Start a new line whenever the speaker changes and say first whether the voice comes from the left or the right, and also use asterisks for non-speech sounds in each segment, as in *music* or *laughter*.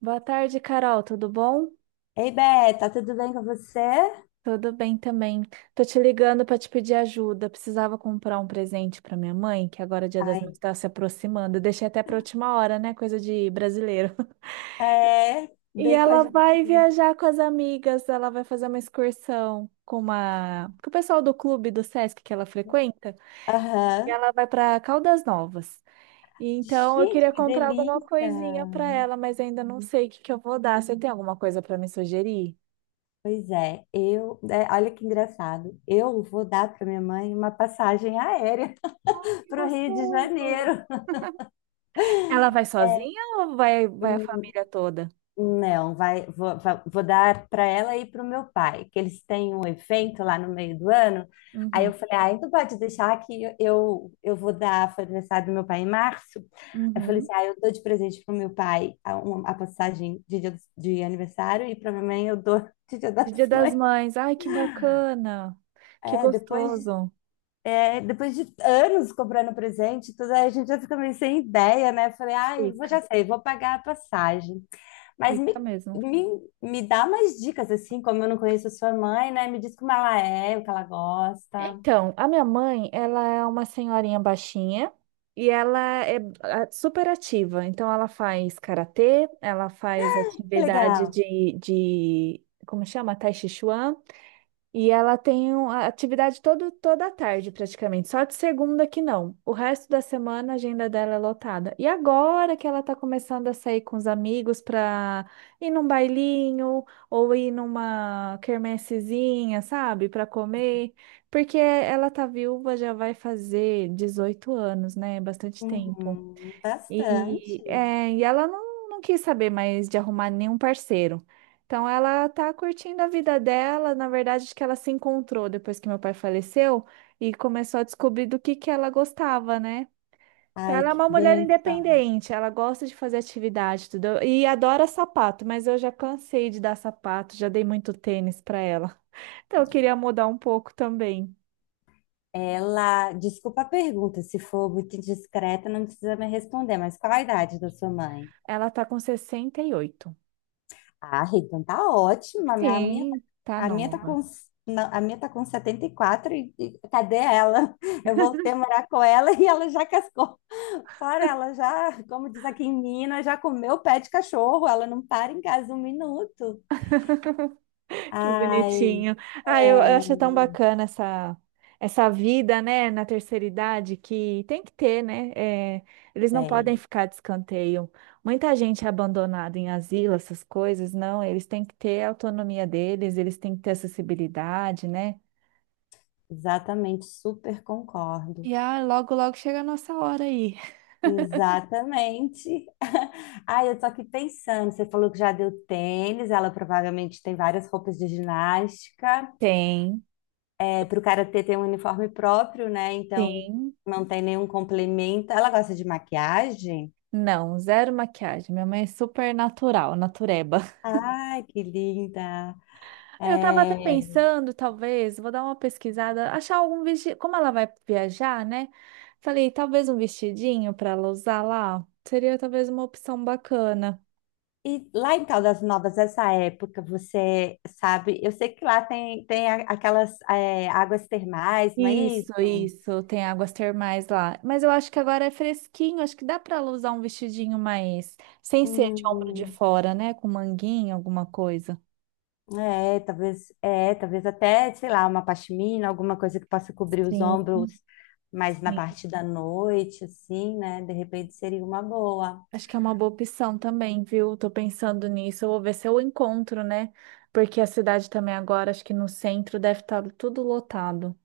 right: Boa tarde, Carol. Tudo bom?
left: Ei, Beta, tudo bem com você?
right: Tudo bem também. Tô te ligando para te pedir ajuda. Precisava comprar um presente para minha mãe, que agora o Dia das
left: Ai,
right: Mães está se aproximando. Eu deixei até para última hora, né? Coisa de brasileiro. *laughs*
left: é,
right: E
left: bem
right: ela
left: coisa pra
right: vai
left: também.
right: viajar com as amigas. Ela vai fazer uma excursão com uma com o pessoal do clube do Sesc que ela frequenta. E
left: Aham.
right: ela vai para Caldas Novas. E então eu
left: Gente,
right: queria
left: que
right: comprar alguma
left: delícia!
right: coisinha para ela, mas ainda não sei o que que eu vou dar. Você tem alguma coisa para me sugerir?
left: Pois é, eu. É, olha que engraçado. Eu vou dar para minha mãe uma passagem aérea *laughs* para o Rio de Janeiro.
right: Ela vai sozinha ou vai a
left: *laughs*
right: família toda?
left: Não, vou dar para ela e para o meu pai, que eles têm um evento lá no meio do ano. Aí
right: Uhum.
left: eu falei, ah, então pode deixar que eu vou dar, foi aniversário do meu pai em março. Aí eu falei
right: Uhum.
left: assim, ah, eu dou de presente para o meu pai a passagem de de aniversário e para minha mãe eu dou *laughs* de Dia das
right: De Dia das
left: Mães.
right: Mães. Ai, que bacana. Que
left: É, depois,
right: gostoso.
left: é, depois de anos comprando presente, e tudo aí a gente já fica meio sem ideia, né? Eu falei, ah, eu vou, já
right: Fica,
left: sei, vou pagar a passagem. Mas
right: fica mesmo.
left: me, me dá mais dicas, assim, como eu não conheço a sua mãe, né? Me diz como ela é, o que ela gosta.
right: Então, a minha mãe, ela é uma senhorinha baixinha e ela é super ativa. Então, ela faz karatê, ela faz
left: Que
right: atividade
left: legal.
right: de como chama? Tai Chi Chuan. E ela tem a atividade toda a tarde, praticamente. Só de segunda que não. O resto da semana a agenda dela é lotada. E agora que ela tá começando a sair com os amigos para ir num bailinho ou ir numa quermessezinha, sabe? Para comer. Porque ela tá viúva, já vai fazer 18 anos, né? Bastante tempo.
left: Uhum,
right: E,
left: bastante.
right: é, e ela não quis saber mais de arrumar nenhum parceiro. Então ela tá curtindo a vida dela, na verdade, acho que ela se encontrou depois que meu pai faleceu e começou a descobrir do que ela gostava, né? Então
left: Ai,
right: ela é
left: que
right: uma mulher
left: bênção.
right: independente, ela gosta de fazer atividade, tudo. E adora sapato, mas eu já cansei de dar sapato, já dei muito tênis para ela. *laughs* Então eu queria mudar um pouco também.
left: Ela, desculpa a pergunta, se for muito indiscreta, não precisa me responder, mas qual a idade da sua mãe?
right: Ela tá com 68.
left: Ah, então tá ótima. A minha,
right: Sim, tá
left: a minha tá
right: nova.
left: com, não, a minha tá com 74 e, quatro e cadê ela? Eu voltei a morar com ela e ela já cascou. Fora ela já, como diz aqui em Minas, já comeu pé de cachorro, ela não para em casa um minuto.
right: Que
left: Ai,
right: bonitinho. Ah,
left: é,
right: eu acho tão bacana essa vida, né, na terceira idade, que tem que ter, né? É, eles não podem
left: bem,
right: ficar de escanteio. Muita gente é abandonada em asilo, essas coisas, não. Eles têm que ter a autonomia deles, eles têm que ter acessibilidade, né?
left: exatamente, super concordo.
right: E logo, logo chega a nossa hora aí.
left: Exatamente. *laughs* Ai, eu tô aqui pensando, você falou que já deu tênis, ela provavelmente tem várias roupas de ginástica.
right: Tem,
left: É, pro karatê tem um uniforme próprio, né? Então
right: tem.
left: não tem nenhum complemento. Ela gosta de maquiagem?
right: Não, zero maquiagem. Minha mãe é super natural, natureba.
left: Ai, que linda.
right: Eu tava até
left: É.
right: pensando, talvez, vou dar uma pesquisada, achar algum vestido. Como ela vai viajar, né? Falei, talvez um vestidinho para ela usar lá. Seria talvez uma opção bacana.
left: E lá em Caldas Novas, essa época, você sabe, eu sei que lá tem aquelas é, águas termais, não é
right: Isso,
left: isso?
right: isso, tem águas termais lá. Mas eu acho que agora é fresquinho, acho que dá para ela usar um vestidinho mais. Sem ser de ombro de
left: Hum,
right: fora, né? Com manguinha, alguma coisa.
left: é, talvez até, sei lá, uma pashmina, alguma coisa que possa cobrir os
right: Sim,
left: ombros mais na
right: sim.
left: parte da noite, assim, né? De repente seria uma boa.
right: Acho que é uma boa opção também, viu? Tô pensando nisso. Eu vou ver se eu encontro, né? Porque a cidade também agora, acho que no centro deve estar tudo lotado.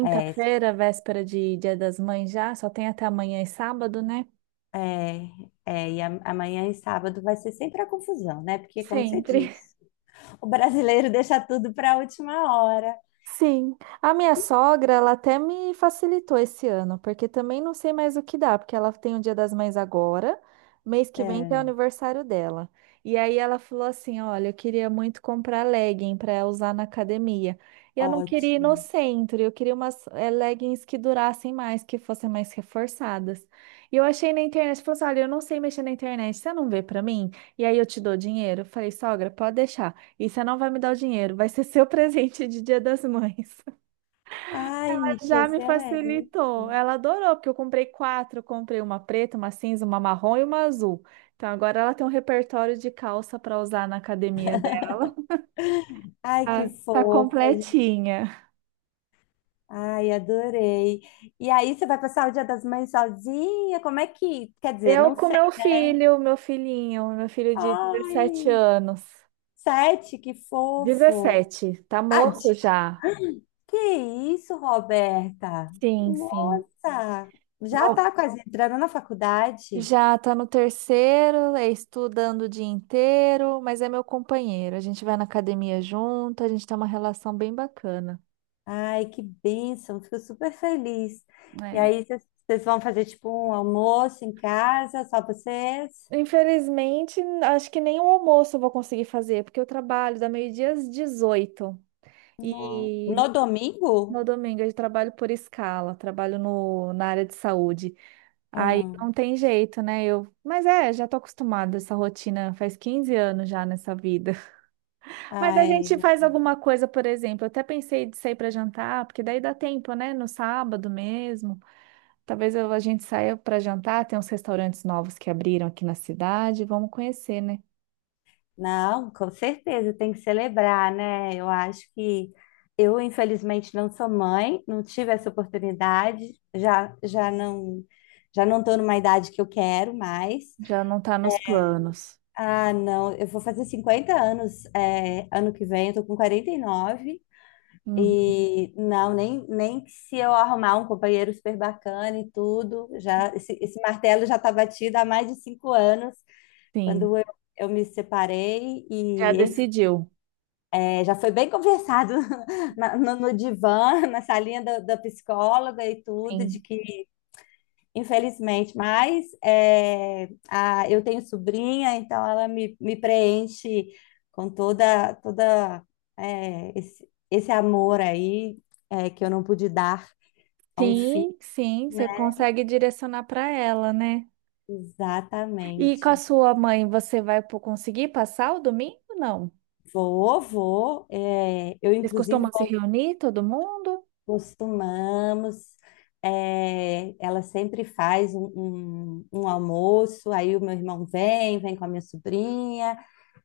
left: É,
right: véspera de Dia das Mães já, só tem até amanhã e sábado, né?
left: é, é, e amanhã e sábado vai ser sempre a confusão, né? Porque, como você
right: Sempre.
left: disse, o brasileiro *laughs* deixa tudo para a última hora.
right: Sim, a minha sogra, ela até me facilitou esse ano, porque também não sei mais o que dá, porque ela tem o Dia das Mães agora, mês que vem tem o
left: É,
right: aniversário dela. E aí ela falou assim: "Olha, eu queria muito comprar legging para usar na academia. E eu não queria ir no
left: ótimo.
right: centro, eu queria umas leggings que durassem mais, que fossem mais reforçadas". E eu achei na internet, falou assim: "Olha, eu não sei mexer na internet, você não vê para mim? E aí eu te dou dinheiro". Eu falei: "Sogra, pode deixar". E você não vai me dar o dinheiro, vai ser seu *laughs* presente de Dia das Mães. *laughs*
left: Ai,
right: Mas
left: que
right: já me
left: excelente.
right: facilitou. Ela adorou, porque eu comprei quatro, eu comprei uma preta, uma cinza, uma marrom e uma azul. Então agora ela tem um repertório de calça para usar na academia dela.
left: Ai, que
right: Tá
left: fofa. Gente.
right: completinha.
left: Ai, adorei. E aí, você vai passar o Dia das Mães sozinha? Como é que. Quer dizer,
right: Eu
left: não
right: com
left: sei,
right: meu
left: né?
right: filho, meu filhinho, meu filho de 17
left: Ai,
right: anos.
left: sete, que fofo.
right: 17, tá
left: Ah,
right: moço
left: de-
right: já.
left: que isso, Roberta?
right: Sim, sim.
left: Nossa, já tá quase entrando na faculdade.
right: Já tá no terceiro, é estudando o dia inteiro, mas é meu companheiro. A gente vai na academia junto, a gente tem uma relação bem bacana.
left: Ai, que bênção, fico super feliz. E
right: É.
left: aí, vocês vão fazer tipo um almoço em casa, só vocês?
right: Infelizmente, acho que nem o almoço eu vou conseguir fazer, porque eu trabalho da meio-dia às 18.
left: No,
right: E
left: no domingo?
right: no domingo eu trabalho por escala, trabalho no, na área de saúde. Aí
left: Ah,
right: não tem jeito, né? Eu, mas é, já tô acostumada a essa rotina, faz 15 anos já nessa vida. Mas a
left: ai,
right: gente faz alguma coisa, por exemplo. Eu até pensei de sair para jantar, porque daí dá tempo, né? No sábado mesmo. A gente saia para jantar. Tem uns restaurantes novos que abriram aqui na cidade. Vamos conhecer, né?
left: não, com certeza tem que celebrar, né? Eu acho que eu, infelizmente, não sou mãe, não tive essa oportunidade, já não estou numa idade que eu quero mais.
right: Já não tá nos planos.
left: Ah, não, eu vou fazer 50 anos, é, ano que vem, eu tô com 49
right: Hum,
left: e não, nem que se eu arrumar um companheiro super bacana e tudo, já esse martelo já está batido há mais de 5 anos.
right: sim,
left: Quando eu, eu me separei
right: já
left: e, enfim,
right: decidiu.
left: é, já foi bem conversado *laughs* no divã, *laughs* da psicóloga e tudo, de
right: Sim,
left: que, infelizmente, mas é, a, eu tenho sobrinha, então me preenche com toda é, esse amor aí é, que eu não pude dar a um filho,
right: sim, sim.
left: né?
right: Você consegue direcionar para ela, né? E com a
left: Exatamente.
right: sua mãe, você vai conseguir passar o domingo? Não.
left: Vou, vou. É, eu,
right: Vocês
left: inclusive,
right: costumam se reunir, todo mundo?
left: costumamos. É, ela sempre faz um almoço, aí o meu irmão vem, vem com a minha sobrinha,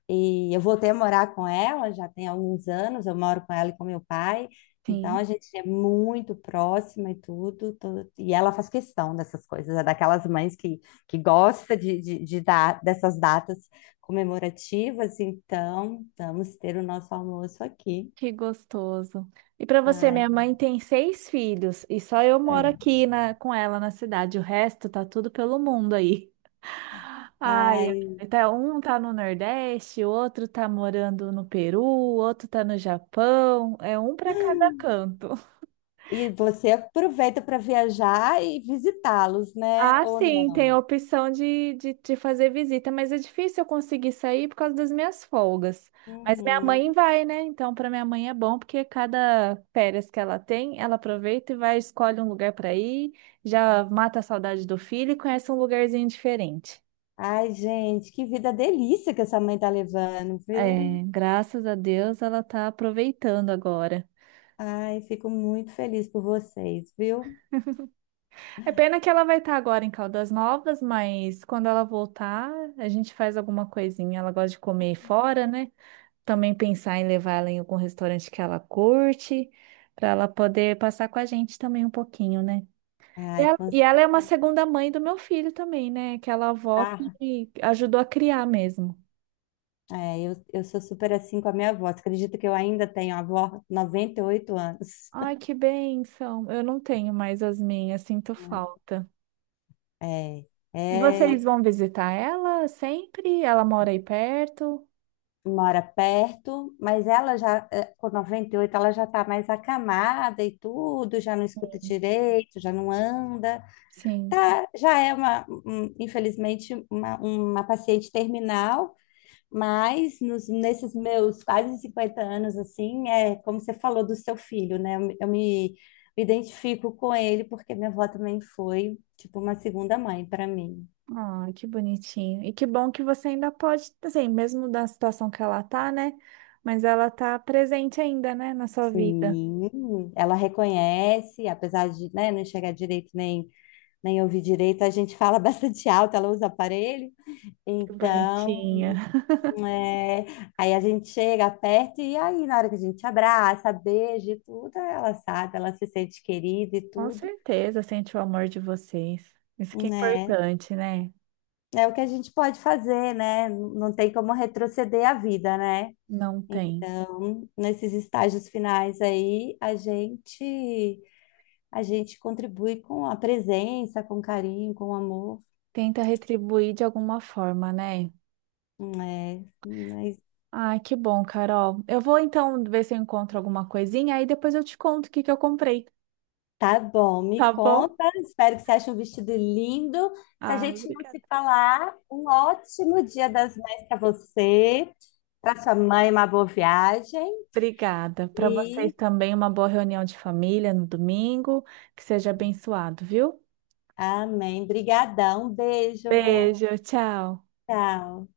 left: e eu voltei a morar com ela, já tem alguns anos, eu moro com ela e com meu pai, então a
right: Sim.
left: gente é muito próxima e e ela faz questão dessas coisas, é daquelas mães que gosta de dar dessas datas comemorativas, então vamos ter o nosso almoço aqui.
right: Que gostoso. E para você,
left: Ai,
right: minha mãe tem seis filhos e só eu
left: é.
right: moro aqui na, com ela na cidade. O resto tá tudo pelo mundo aí. Ai,
left: Ai,
right: ai, tá, um tá no Nordeste, o outro tá morando no Peru, o outro tá no Japão. É um para cada canto.
left: e você aproveita para viajar e visitá-los, né?
right: Ah,
left: Ou
right: sim,
left: não?
right: tem a opção de fazer visita, mas é difícil eu conseguir sair por causa das minhas folgas. Mas minha mãe
left: Uhum.
right: vai, né? Então, para minha mãe é bom, porque cada férias que ela tem, ela aproveita e vai, escolhe um lugar para ir, já mata a saudade do filho e conhece um lugarzinho diferente.
left: Ai, gente, que vida delícia que essa mãe tá levando, viu?
right: É, graças a Deus ela tá aproveitando agora.
left: Ai, fico muito feliz por vocês, viu?
right: É pena que ela vai estar agora em Caldas Novas, mas quando ela voltar, a gente faz alguma coisinha. Ela gosta de comer fora, né? Também pensar em levar ela em algum restaurante que ela curte, para ela poder passar com a gente também um pouquinho, né? E
left: Ai,
right: ela,
left: com
right: e ela é uma
left: certeza.
right: segunda mãe do meu filho também, né? Aquela avó
left: Ah,
right: que ajudou a criar mesmo.
left: é, eu sou super assim com a minha avó. Você acredita que eu ainda tenho a avó, 98 anos?
right: Ai,
left: *laughs*
right: que bênção! Eu não tenho mais as minhas, sinto falta.
left: É,
right: E
left: é,
right: vocês vão visitar ela sempre? Ela mora aí perto?
left: mora perto, mas ela já, é, com 98 ela já tá mais acamada e tudo, já não escuta direito, já não anda.
right: Sim.
left: Tá, já é infelizmente, uma paciente terminal, mas nos, nesses meus quase 50 anos, assim, é como você falou do seu filho, né? Eu me identifico com ele porque minha avó também foi, tipo, uma segunda mãe para mim.
right: Ai, que bonitinho. E que bom que você ainda pode, assim, mesmo da situação que ela tá, né? Mas ela tá presente ainda, né, na sua vida.
left: Sim, ela reconhece, apesar de, né, não enxergar direito nem, nem ouvir direito, a gente fala *laughs* bastante alto, ela usa aparelho,
right: Que
left: então
right: bonitinha.
left: é, aí a gente chega, perto e aí na hora que a gente abraça, beija e tudo, ela sabe, ela se sente querida e
right: Com
left: tudo,
right: certeza sente o amor de vocês. Isso que é
left: né?
right: importante, né?
left: É o que a gente pode fazer, né? Não tem como retroceder a vida, né?
right: Não tem.
left: Então, nesses estágios finais aí, a gente contribui com a presença, com carinho, com amor,
right: Tenta retribuir de alguma forma, né?
left: né?
right: Ai, que bom, Carol. Eu vou então ver se eu encontro alguma coisinha, aí depois eu te conto o que que eu comprei,
left: Tá bom, me
right: tá bom?
left: conta. Espero que você ache um vestido lindo. Se a
right: Ah,
left: gente não
right: obrigada.
left: se falar, um ótimo Dia das Mães para você, para sua mãe, uma boa viagem
right: Obrigada. Para vocês
left: e
right: também, uma boa reunião de família no domingo. Que seja abençoado, viu?
left: amém. Brigadão, beijo.
right: Beijo, tchau.
left: Tchau.